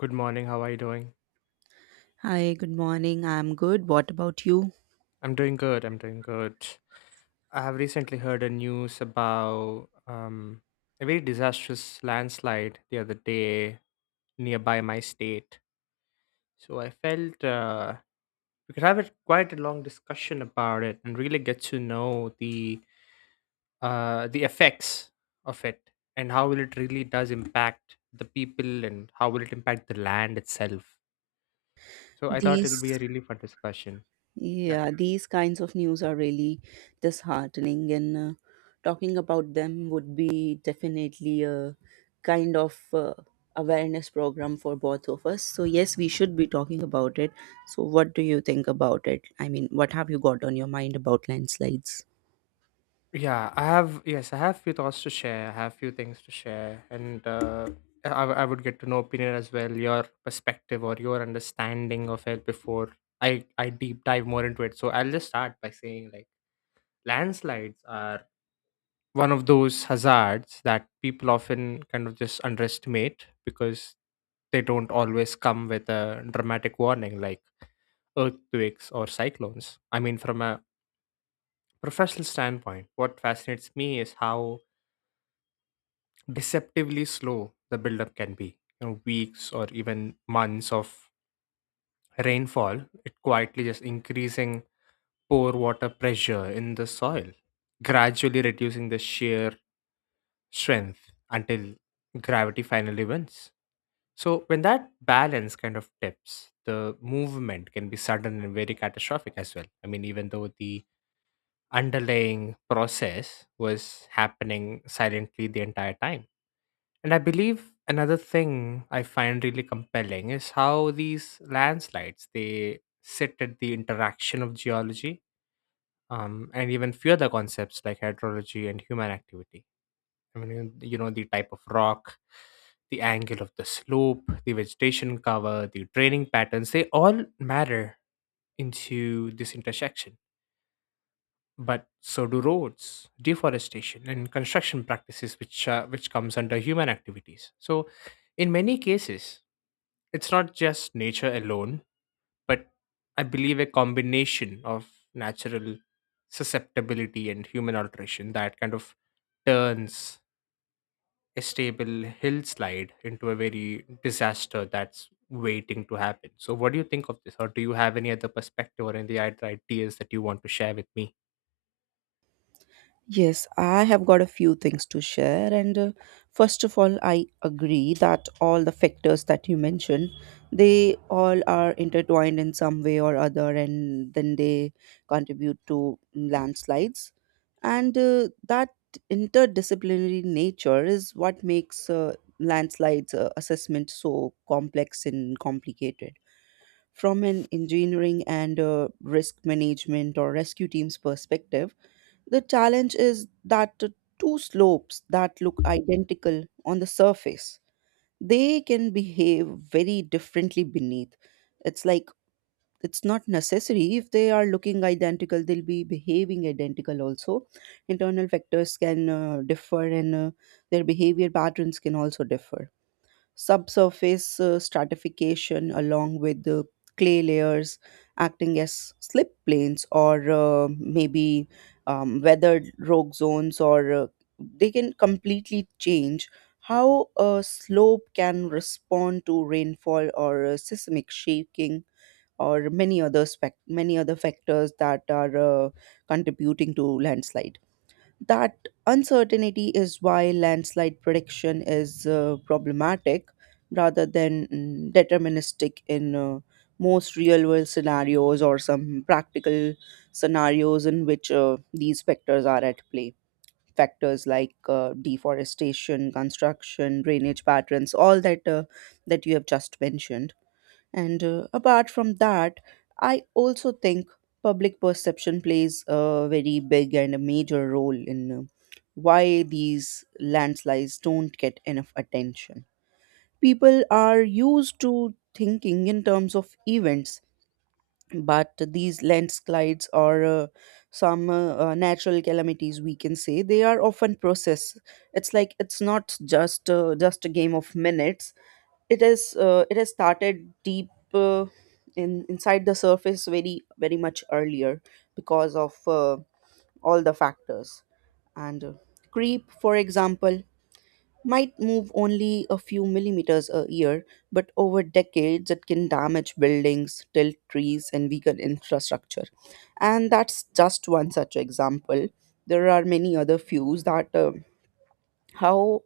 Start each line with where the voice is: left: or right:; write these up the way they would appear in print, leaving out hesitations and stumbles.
left: Good morning. How are you doing?
right: Hi, good morning. I'm good. What about you?
left: I'm doing good. I'm doing good. I have recently heard a news about a very disastrous landslide the other day nearby my state. So I felt we could have a quite a long discussion about it and really get to know the effects of it and how will it really does impact the people and how will it impact the land itself. So I thought
right: These,
left: it'll be a really fun discussion. Yeah.
right: yeah, these kinds of news are really disheartening, and talking about them would be definitely a kind of awareness program for both of us. So, yes, we should be talking about it. So, what do you think about it? I mean, what have you got on your mind about landslides?
left: Yeah, I have yes, I have few thoughts to share. I have few things to share, and I would get to know opinion as well, your perspective or your understanding of it before I deep dive more into it. So I'll just start by saying like landslides are one of those hazards that people often kind of just underestimate because they don't always come with a dramatic warning like earthquakes or cyclones. I mean, from a professional standpoint, what fascinates me is how deceptively slow the buildup can be. You know, weeks or even months of rainfall, it quietly just increasing pore water pressure in the soil, gradually reducing the shear strength until gravity finally wins. So when that balance kind of tips, the movement can be sudden and very catastrophic as well. I mean, even though the underlying process was happening silently the entire time. And I believe another thing I find really compelling is how these landslides they sit at the interaction of geology, and even few other concepts like hydrology and human activity. I mean, you know, the type of rock, the angle of the slope, the vegetation cover, the draining patterns, they all matter into this intersection, but so do roads, deforestation and construction practices, which comes under human activities. So in many cases, it's not just nature alone, but I believe a combination of natural susceptibility and human alteration that kind of turns a stable hillslide into a very disaster that's waiting to happen. So what do you think of this, or do you have any other perspective or any other ideas that you want to share with me?
right: Yes, I have got a few things to share. And first of all, I agree that all the factors that you mentioned, they all are intertwined in some way or other, and then they contribute to landslides. And that interdisciplinary nature is what makes landslides assessment so complex and complicated. From an engineering and risk management or rescue team's perspective, the challenge is that the two slopes that look identical on the surface, they can behave very differently beneath. It's like it's not necessary if they are looking identical, they'll be behaving identical also. Internal vectors can differ and their behavior patterns can also differ. Subsurface stratification along with the clay layers acting as slip planes or maybe weathered rock zones or they can completely change how a slope can respond to rainfall or seismic shaking or many other many other factors that are uh, contributing to landslide. That uncertainty is why landslide prediction is problematic rather than deterministic in most real world scenarios or some practical scenarios in which these factors are at play. Factors like deforestation, construction, drainage patterns, all that that you have just mentioned. And apart from that, I also think public perception plays a very big and a major role in why these landslides don't get enough attention. People are used to thinking in terms of events, but these landslides or some natural calamities, we can say, they are often process. It's like it's not just just a game of minutes. It is it has started deep uh, in inside the surface very very much earlier because of all the factors, and creep for example might move only a few millimeters a year, but over decades it can damage buildings, tilt trees, and weaken infrastructure. And that's just one such example. There are many other views that how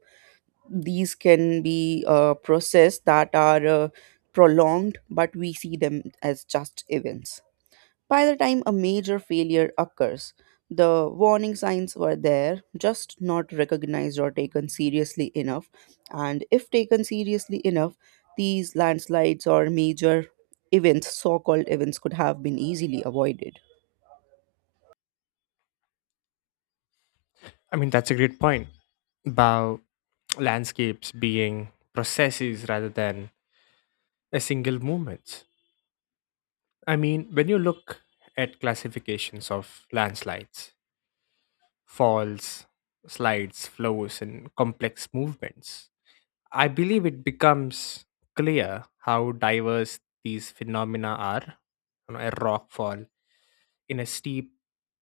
right: these can be process that are prolonged, but we see them as just events. By the time a major failure occurs, the warning signs were there, just not recognized or taken seriously enough. And if taken seriously enough, these landslides or major events, so called events, could have been easily avoided.
left: I mean, that's a great point about landscapes being processes rather than a single movement. I mean, when you look at classifications of landslides, falls, slides, flows, and complex movements, I believe it becomes clear how diverse these phenomena are. You know, a rock fall in a steep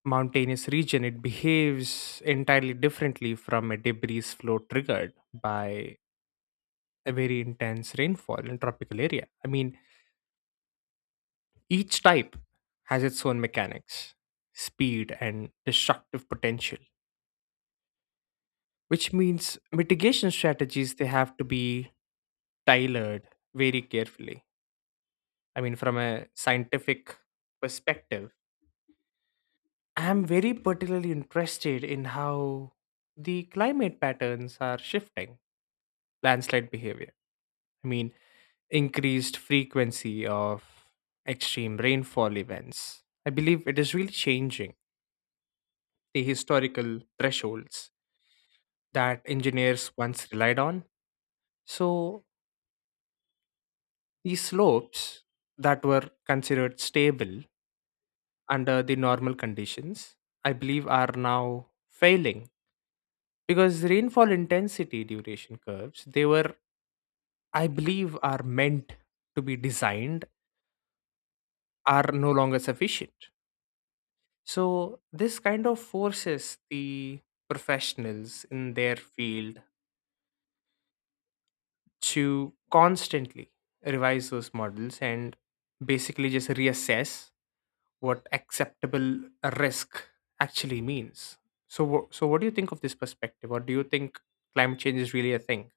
left: mountainous region, it behaves entirely differently from a debris flow triggered by a very intense rainfall in tropical area. I mean, each type has its own mechanics, speed, and destructive potential, which means mitigation strategies they have to be tailored very carefully. I mean, from a scientific perspective, I'm very particularly interested in how the climate patterns are shifting landslide behavior. I mean, increased frequency of extreme rainfall events. I believe it is really changing the historical thresholds that engineers once relied on. So, these slopes that were considered stable under the normal conditions, I believe, are now failing because rainfall intensity duration curves, they were, I believe, are meant to be designed, are no longer sufficient. So, this kind of forces the professionals in their field to constantly revise those models and basically just reassess what acceptable risk actually means. So, so what do you think of this perspective, or do you think climate change is really a thing?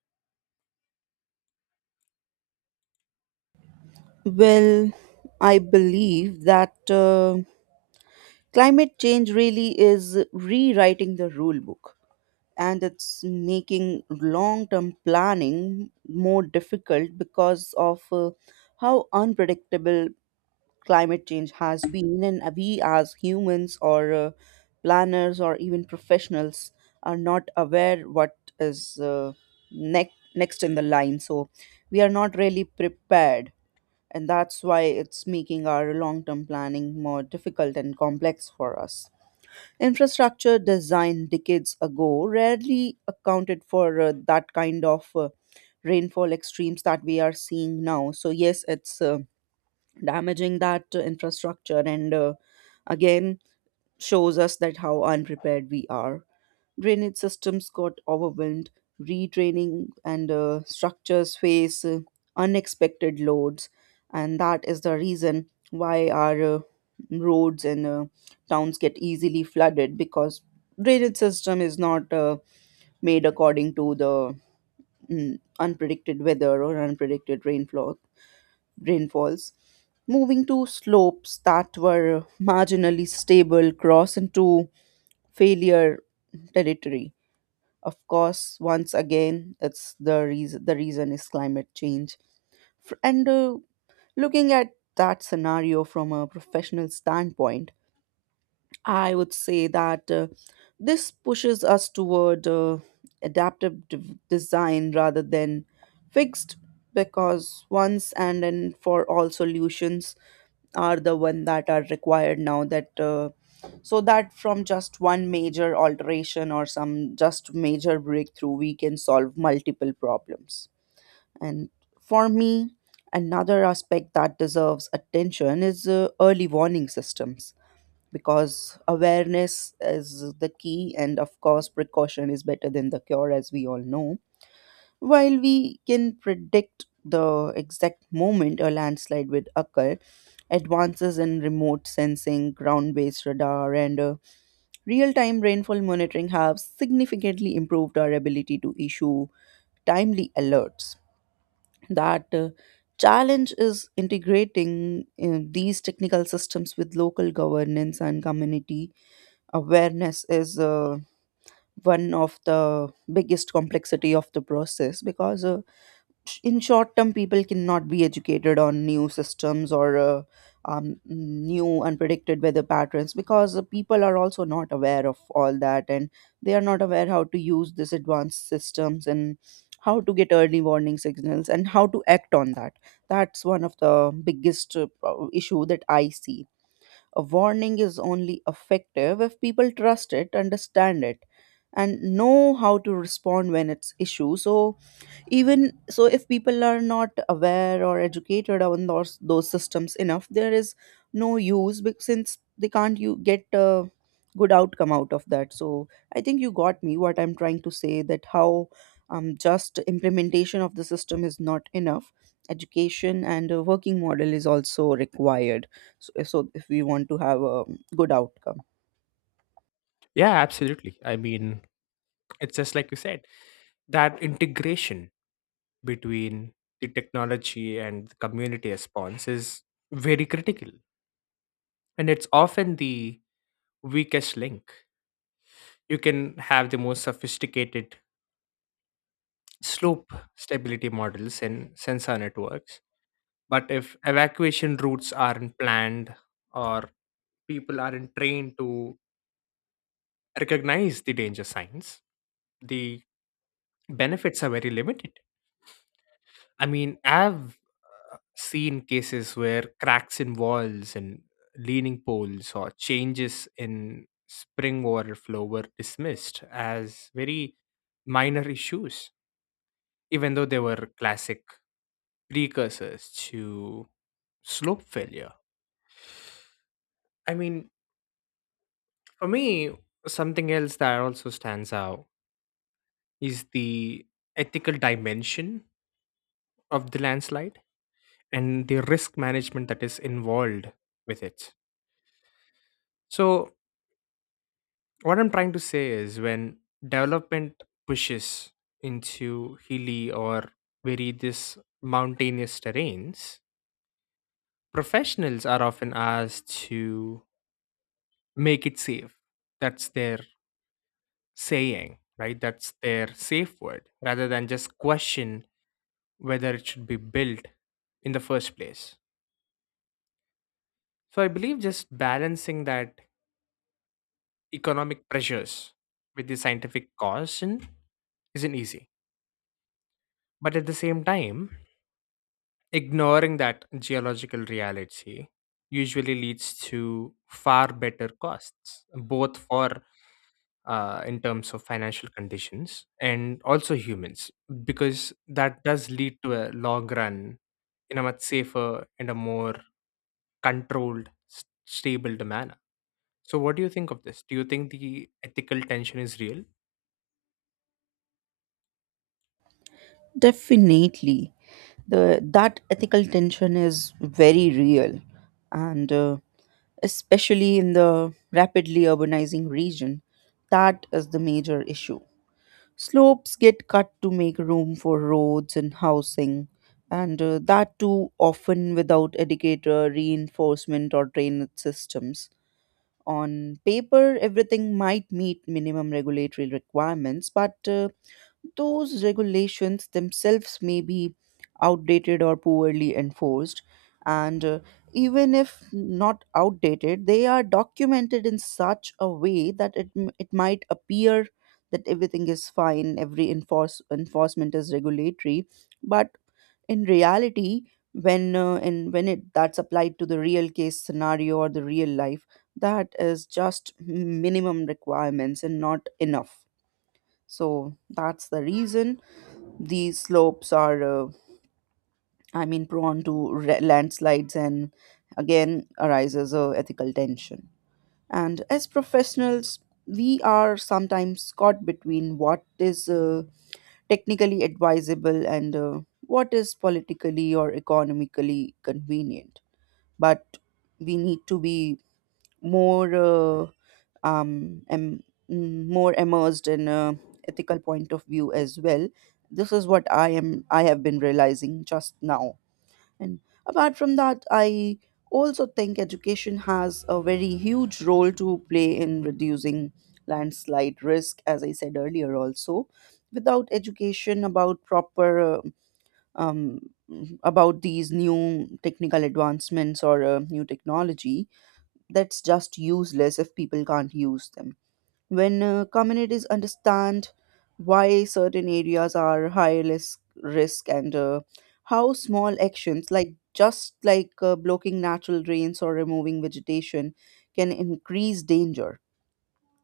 right: Well, I believe that climate change really is rewriting the rule book, and it's making long term planning more difficult because of how unpredictable climate change has been, and we as humans or planners or even professionals are not aware what is next in the line. So we are not really prepared, and that's why it's making our long-term planning more difficult and complex for us. Infrastructure design decades ago rarely accounted for that kind of rainfall extremes that we are seeing now. So yes, it's damaging that infrastructure and again shows us that how unprepared we are. Drainage systems got overwhelmed, retraining and structures face unexpected loads, and that is the reason why our roads and towns get easily flooded because drainage system is not made according to the unpredicted weather or unpredicted rainfalls, moving to slopes that were marginally stable cross into failure territory. Of course, once again, it's the reason. The reason is climate change. And looking at that scenario from a professional standpoint, I would say that this pushes us toward adaptive design rather than fixed, because once and for all solutions are the one that are required now, that so that from just one major alteration or some just major breakthrough we can solve multiple problems. And for me, another aspect that deserves attention is early warning systems, because awareness is the key, and of course precaution is better than the cure, as we all know. While we can predict the exact moment a landslide would occur, advances in remote sensing, ground based radar, and real time rainfall monitoring have significantly improved our ability to issue timely alerts. That challenge is integrating these technical systems with local governance and community awareness is one of the biggest complexity of the process, because in short term people cannot be educated on new systems or new unpredicted weather patterns, because the people are also not aware of all that, and they are not aware how to use these advanced systems and how to get early warning signals and how to act on that. That's one of the biggest issue that I see. A warning is only effective if people trust it, understand it, and know how to respond when it's issue. So even so, if people are not aware or educated on those systems enough, there is no use, because since they can't you get a good outcome out of that. So I think you got me what I'm trying to say, that how just implementation of the system is not enough. Education and a working model is also required, so if we want to have a good outcome.
left: Yeah, absolutely. I mean, it's just like you said that integration between the technology and the community response is very critical and it's often the weakest link. You can have the most sophisticated slope stability models and sensor networks. But if evacuation routes aren't planned or people aren't trained to recognize the danger signs, the benefits are very limited. I mean, I've seen cases where cracks in walls and leaning poles or changes in spring water flow were dismissed as very minor issues even though they were classic precursors to slope failure. I mean, for me, something else that also stands out is the ethical dimension of the landslide and the risk management that is involved with it. So, what I'm trying to say is when development pushes into hilly or very this mountainous terrains, professionals are often asked to make it safe. That's their saying, right? That's their safe word rather than just question whether it should be built in the first place. So I believe just balancing that economic pressures with the scientific caution isn't easy. But at the same time, ignoring that geological reality usually leads to far better costs, both for in terms of financial conditions and also humans, because that does lead to a long run in a much safer and a more controlled, stable manner. So, what do you think of this? Do you think the ethical tension is real?
right: Definitely. That ethical tension is very real, and especially in the rapidly urbanizing region, that is the major issue. Slopes get cut to make room for roads and housing, and that too often without adequate reinforcement or drainage systems. On paper, everything might meet minimum regulatory requirements, but those regulations themselves may be outdated or poorly enforced, and even if not outdated, they are documented in such a way that it might appear that everything is fine, enforcement is regulatory, but in reality, when and when it that's applied to the real case scenario or the real life, that is just minimum requirements and not enough. So that's the reason these slopes are, I mean, prone to landslides, and again arises a ethical tension. And as professionals, we are sometimes caught between what is technically advisable and what is politically or economically convenient. But we need to be more um, am more immersed in a ethical point of view as well. This is what I am. I have been realizing just now. And apart from that, I also think education has a very huge role to play in reducing landslide risk, as I said earlier. Also, without education about proper um, about these new technical advancements or new technology, that's just useless if people can't use them. When communities understand why certain areas are risk, and how small actions like just like blocking natural drains or removing vegetation can increase danger,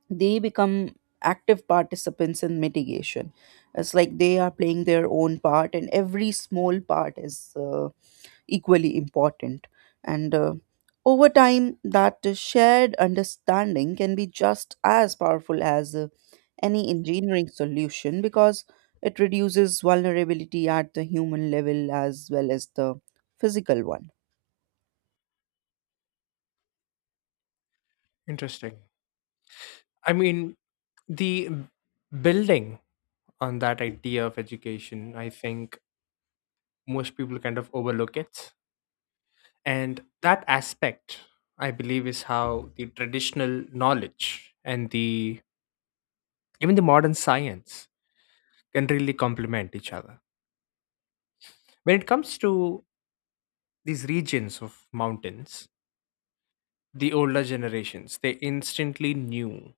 right: they become active participants in mitigation. It's like they are playing their own part, and every small part is equally important. And over time, that shared understanding can be just as powerful as any engineering solution, because it reduces vulnerability at the human level as well as the physical one.
left: Interesting. I mean, the b- building on that idea of education, I think most people kind of overlook it. And that aspect, I believe, is how the traditional knowledge and the even the modern science can really complement each other when it comes to these regions of mountains. The older generations, they instantly knew, you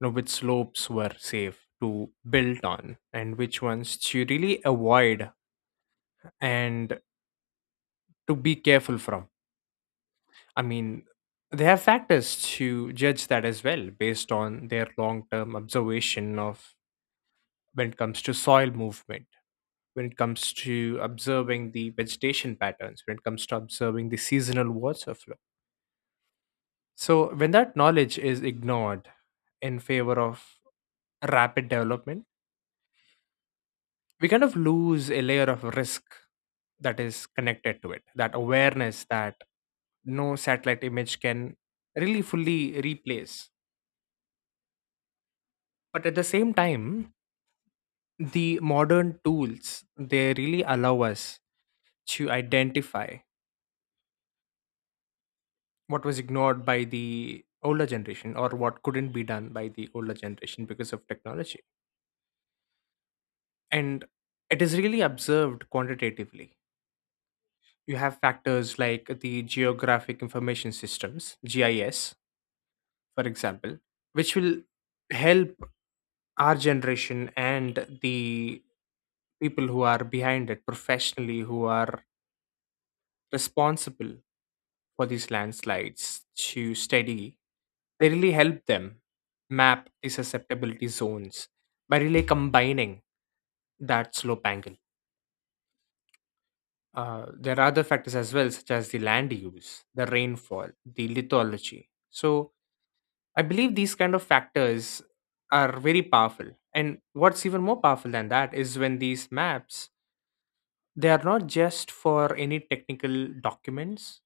left: know, which slopes were safe to build on and which ones to really avoid and to be careful from. I mean, they have factors to judge that as well based on their long term observation of when it comes to soil movement, when it comes to observing the vegetation patterns, when it comes to observing the seasonal water flow. So, when that knowledge is ignored in favor of rapid development, we kind of lose a layer of risk that is connected to it, that awareness that no satellite image can really fully replace. But at the same time, the modern tools they really allow us to identify what was ignored by the older generation or what couldn't be done by the older generation because of technology, and it is really observed quantitatively. You have factors like the geographic information systems, GIS, for example, which will help our generation and the people who are behind it professionally, who are responsible for these landslides to study, they really help them map the susceptibility zones by really combining that slope angle. There are other factors as well, such as the land use, the rainfall, the lithology. So I believe these kind of factors are very powerful. And what's even more powerful than that is when these maps, they are not just for any technical documents,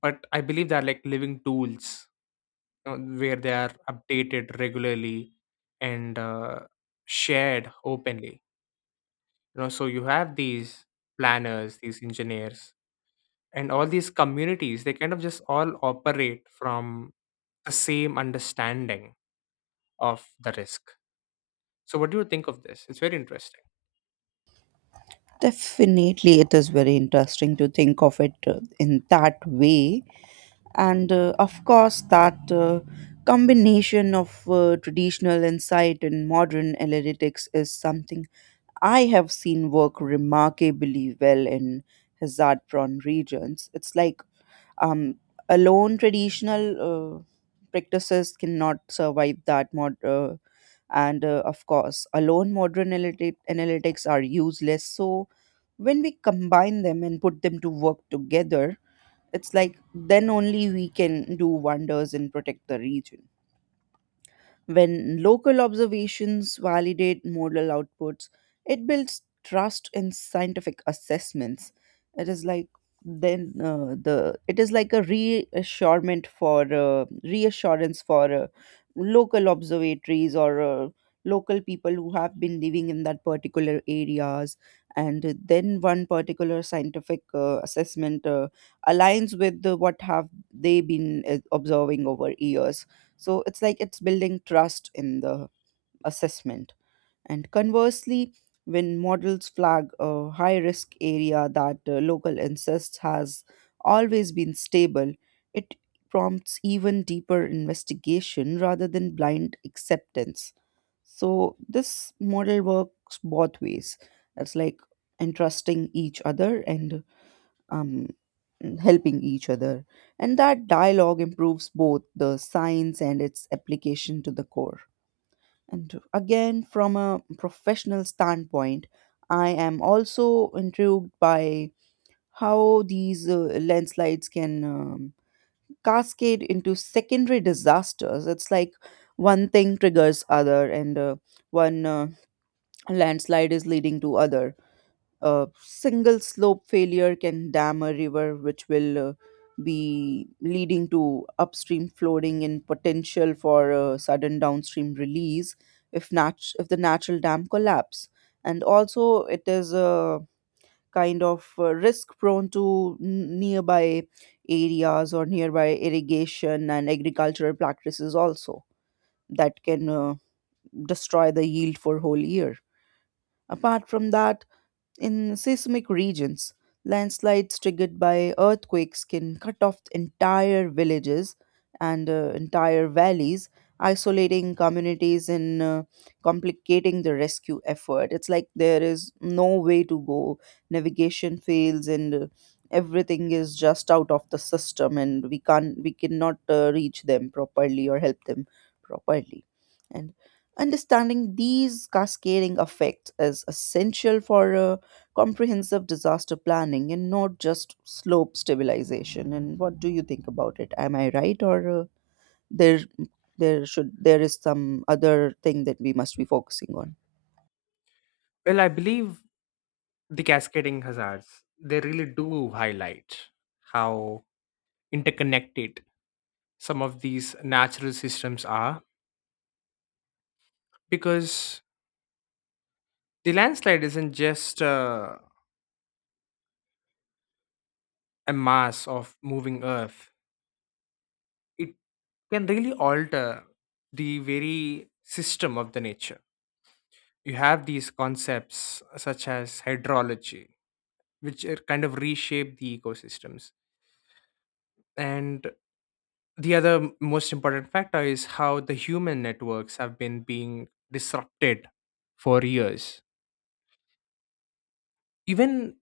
left: but I believe they're like living tools, where they are updated regularly and shared openly, you know, so you have these planners, these engineers and all these communities, they kind of just all operate from the same understanding of the risk. So what do you think of this? It's very interesting.
right: Definitely, it is very interesting to think of it in that way. And of course, that combination of traditional insight and modern analytics is something I have seen work remarkably well in hazard prone regions. It's like um, alone traditional practices cannot survive that mod. And of course, alone analytics are useless. So when we combine them and put them to work together, it's like then only we can do wonders and protect the region. When local observations validate model outputs, it builds trust in scientific assessments. It is like then the it is like a reassurement for reassurance for local observatories or local people who have been living in that particular areas, and then one particular scientific assessment aligns with what have they been observing over years. So it's like it's building trust in the assessment. And conversely, when models flag a high risk area that local incest has always been stable, it prompts even deeper investigation rather than blind acceptance. So this model works both ways. It's like entrusting each other and um, helping each other. And that dialogue improves both the science and its application to the core. And again, from a professional standpoint, I am also intrigued by how these landslides can cascade into secondary disasters. It's like one thing triggers other, and one landslide is leading to other. A single slope failure can dam a river, which will be leading to upstream flooding and potential for a sudden downstream release if the natural dam collapse. And also, it is a kind of risk prone to nearby areas or nearby irrigation and agricultural practices also that can destroy the yield for whole year. Apart from that, in seismic regions, landslides triggered by earthquakes can cut off entire villages and entire valleys, isolating communities and complicating the rescue effort. It's like there is no way to go, navigation fails, and everything is just out of the system, and we cannot reach them properly or help them properly. And understanding these cascading effects is essential for comprehensive disaster planning and not just slope stabilization. And what do you think about it? Am I right, or there there is some other thing that we must be focusing on?
left: Well, I believe the cascading hazards they really do highlight how interconnected some of these natural systems are, because the landslide isn't just a mass of moving earth, it can really alter the very system of the nature. You have these concepts such as hydrology, which are kind of reshape the ecosystems. And the other most important factor is how the human networks have been being disrupted for years. Even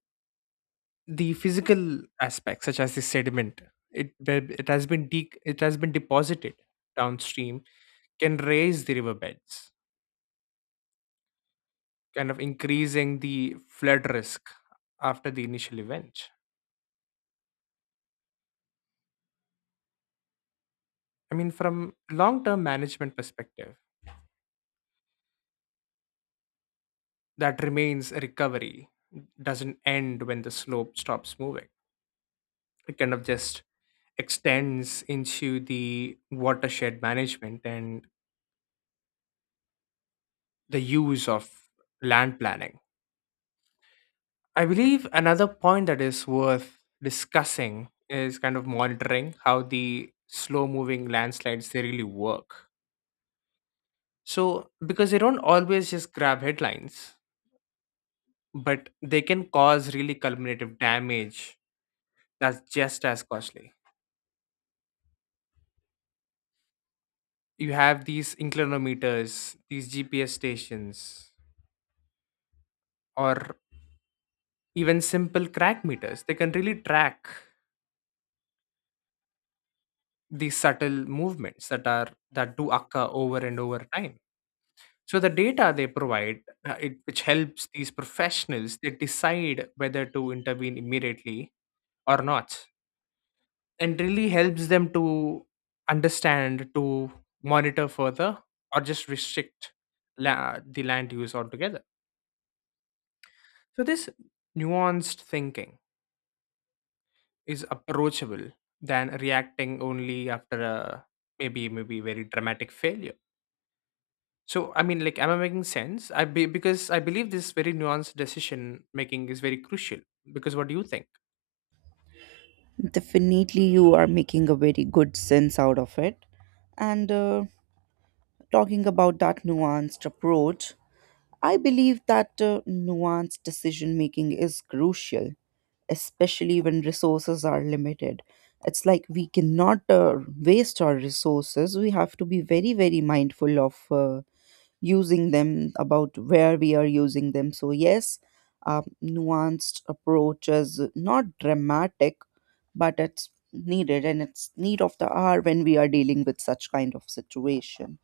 left: the physical aspect such as the sediment, it, where it has been deposited downstream can raise the riverbeds, kind of increasing the flood risk after the initial event. I mean, from long term management perspective, that remains a recovery doesn't end when the slope stops moving. It kind of just extends into the watershed management and the use of land planning. I believe another point that is worth discussing is kind of monitoring how the slow moving landslides they really work. So because they don't always just grab headlines, but they can cause really cumulative damage that's just as costly. You have these inclinometers, these GPS stations, or even simple crack meters. They can really track these subtle movements that are that do occur over and over time. So the data they provide, which helps these professionals, they decide whether to intervene immediately or not, and really helps them to understand, to monitor further, or just restrict the land use altogether. So this nuanced thinking is approachable than reacting only after a maybe very dramatic failure. So, I mean, like, am I making sense? Because I believe this very nuanced decision making is very crucial. Because what do you think?
right: Definitely you are making a very good sense out of it. And talking about that nuanced approach, I believe that nuanced decision making is crucial, especially when resources are limited. It's like we cannot waste our resources. We have to be very, very mindful of using them, about where we are using them. So, yes, nuanced approach is not dramatic, but it's needed and it's need of the hour when we are dealing with such kind of situation.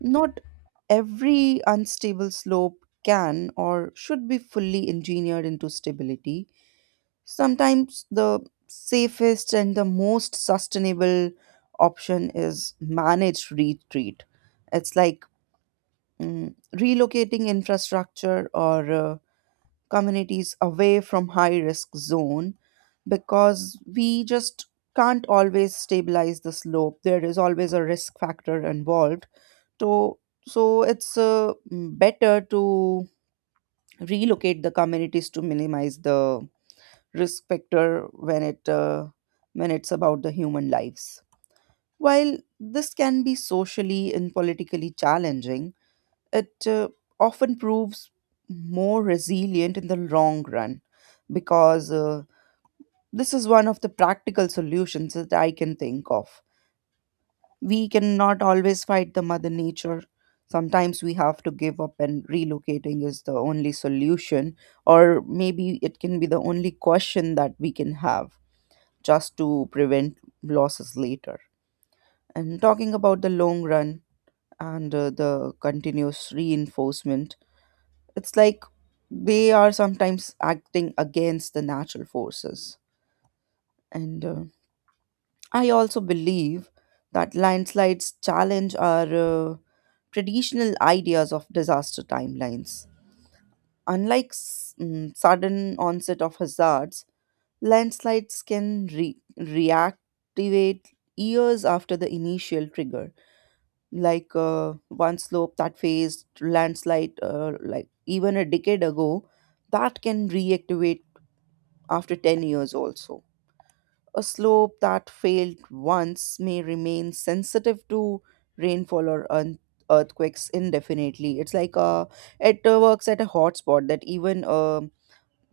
right: Not every unstable slope can or should be fully engineered into stability. Sometimes the safest and the most sustainable option is managed retreat. It's like relocating infrastructure or communities away from high risk zone, because we just can't always stabilize the slope. There is always a risk factor involved, so, so it's better to relocate the communities to minimize the risk factor when it when it's about the human lives. While this can be socially and politically challenging, it often proves more resilient in the long run, because this is one of the practical solutions that I can think of. We cannot always fight the mother nature. Sometimes we have to give up and relocating is the only solution, or maybe it can be the only question that we can have, just to prevent losses later. And talking about the long run and the continuous reinforcement, it's like they are sometimes acting against the natural forces. And I also believe that landslides challenge our uh, traditional ideas of disaster timelines. Unlike sudden onset of hazards, landslides can reactivate years after the initial trigger. Like one slope that faced landslide like even a decade ago, that can reactivate after 10 years also. A slope that failed once may remain sensitive to rainfall or earthquakes indefinitely. It's like it works at a hotspot that even a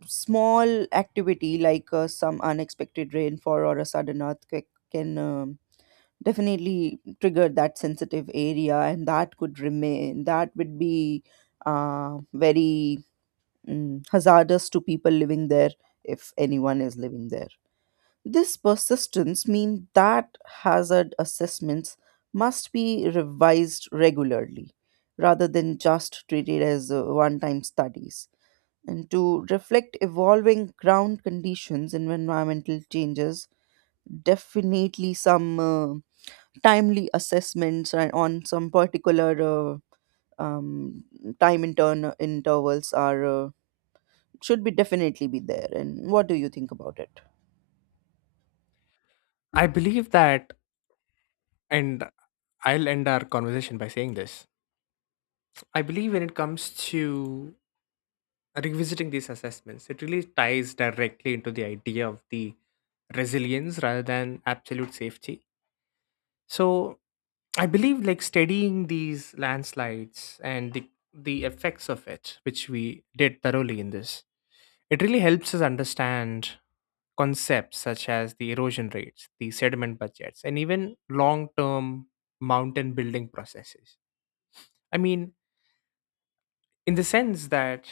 right: small activity like some unexpected rainfall or a sudden earthquake can definitely trigger that sensitive area and that would be very hazardous to people living there, if anyone is living there. This persistence means that hazard assessments must be revised regularly rather than just treated as one time studies, and to reflect evolving ground conditions and environmental changes. Definitely some timely assessments and on some particular uh, um, time intervals are should be definitely be there. And what do you think about it?
left: I believe that, and I'll end our conversation by saying this. I believe when it comes to revisiting these assessments, it really ties directly into the idea of the resilience rather than absolute safety. So, I believe like studying these landslides and the effects of it, which we did thoroughly in this, it really helps us understand concepts such as the erosion rates, the sediment budgets, and even long term mountain building processes. I mean, in the sense that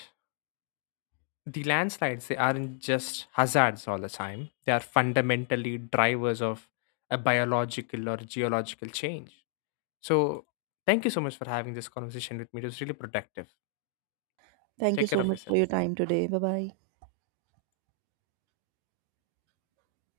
left: the landslides, they aren't just hazards all the time, they are fundamentally drivers of a biological or geological change. So, thank you so much for having this conversation with me. It was really productive.
right: Thank you
left: Take care
right: so
left: of
right: much for
left: yourself.
right: your time today. Bye bye.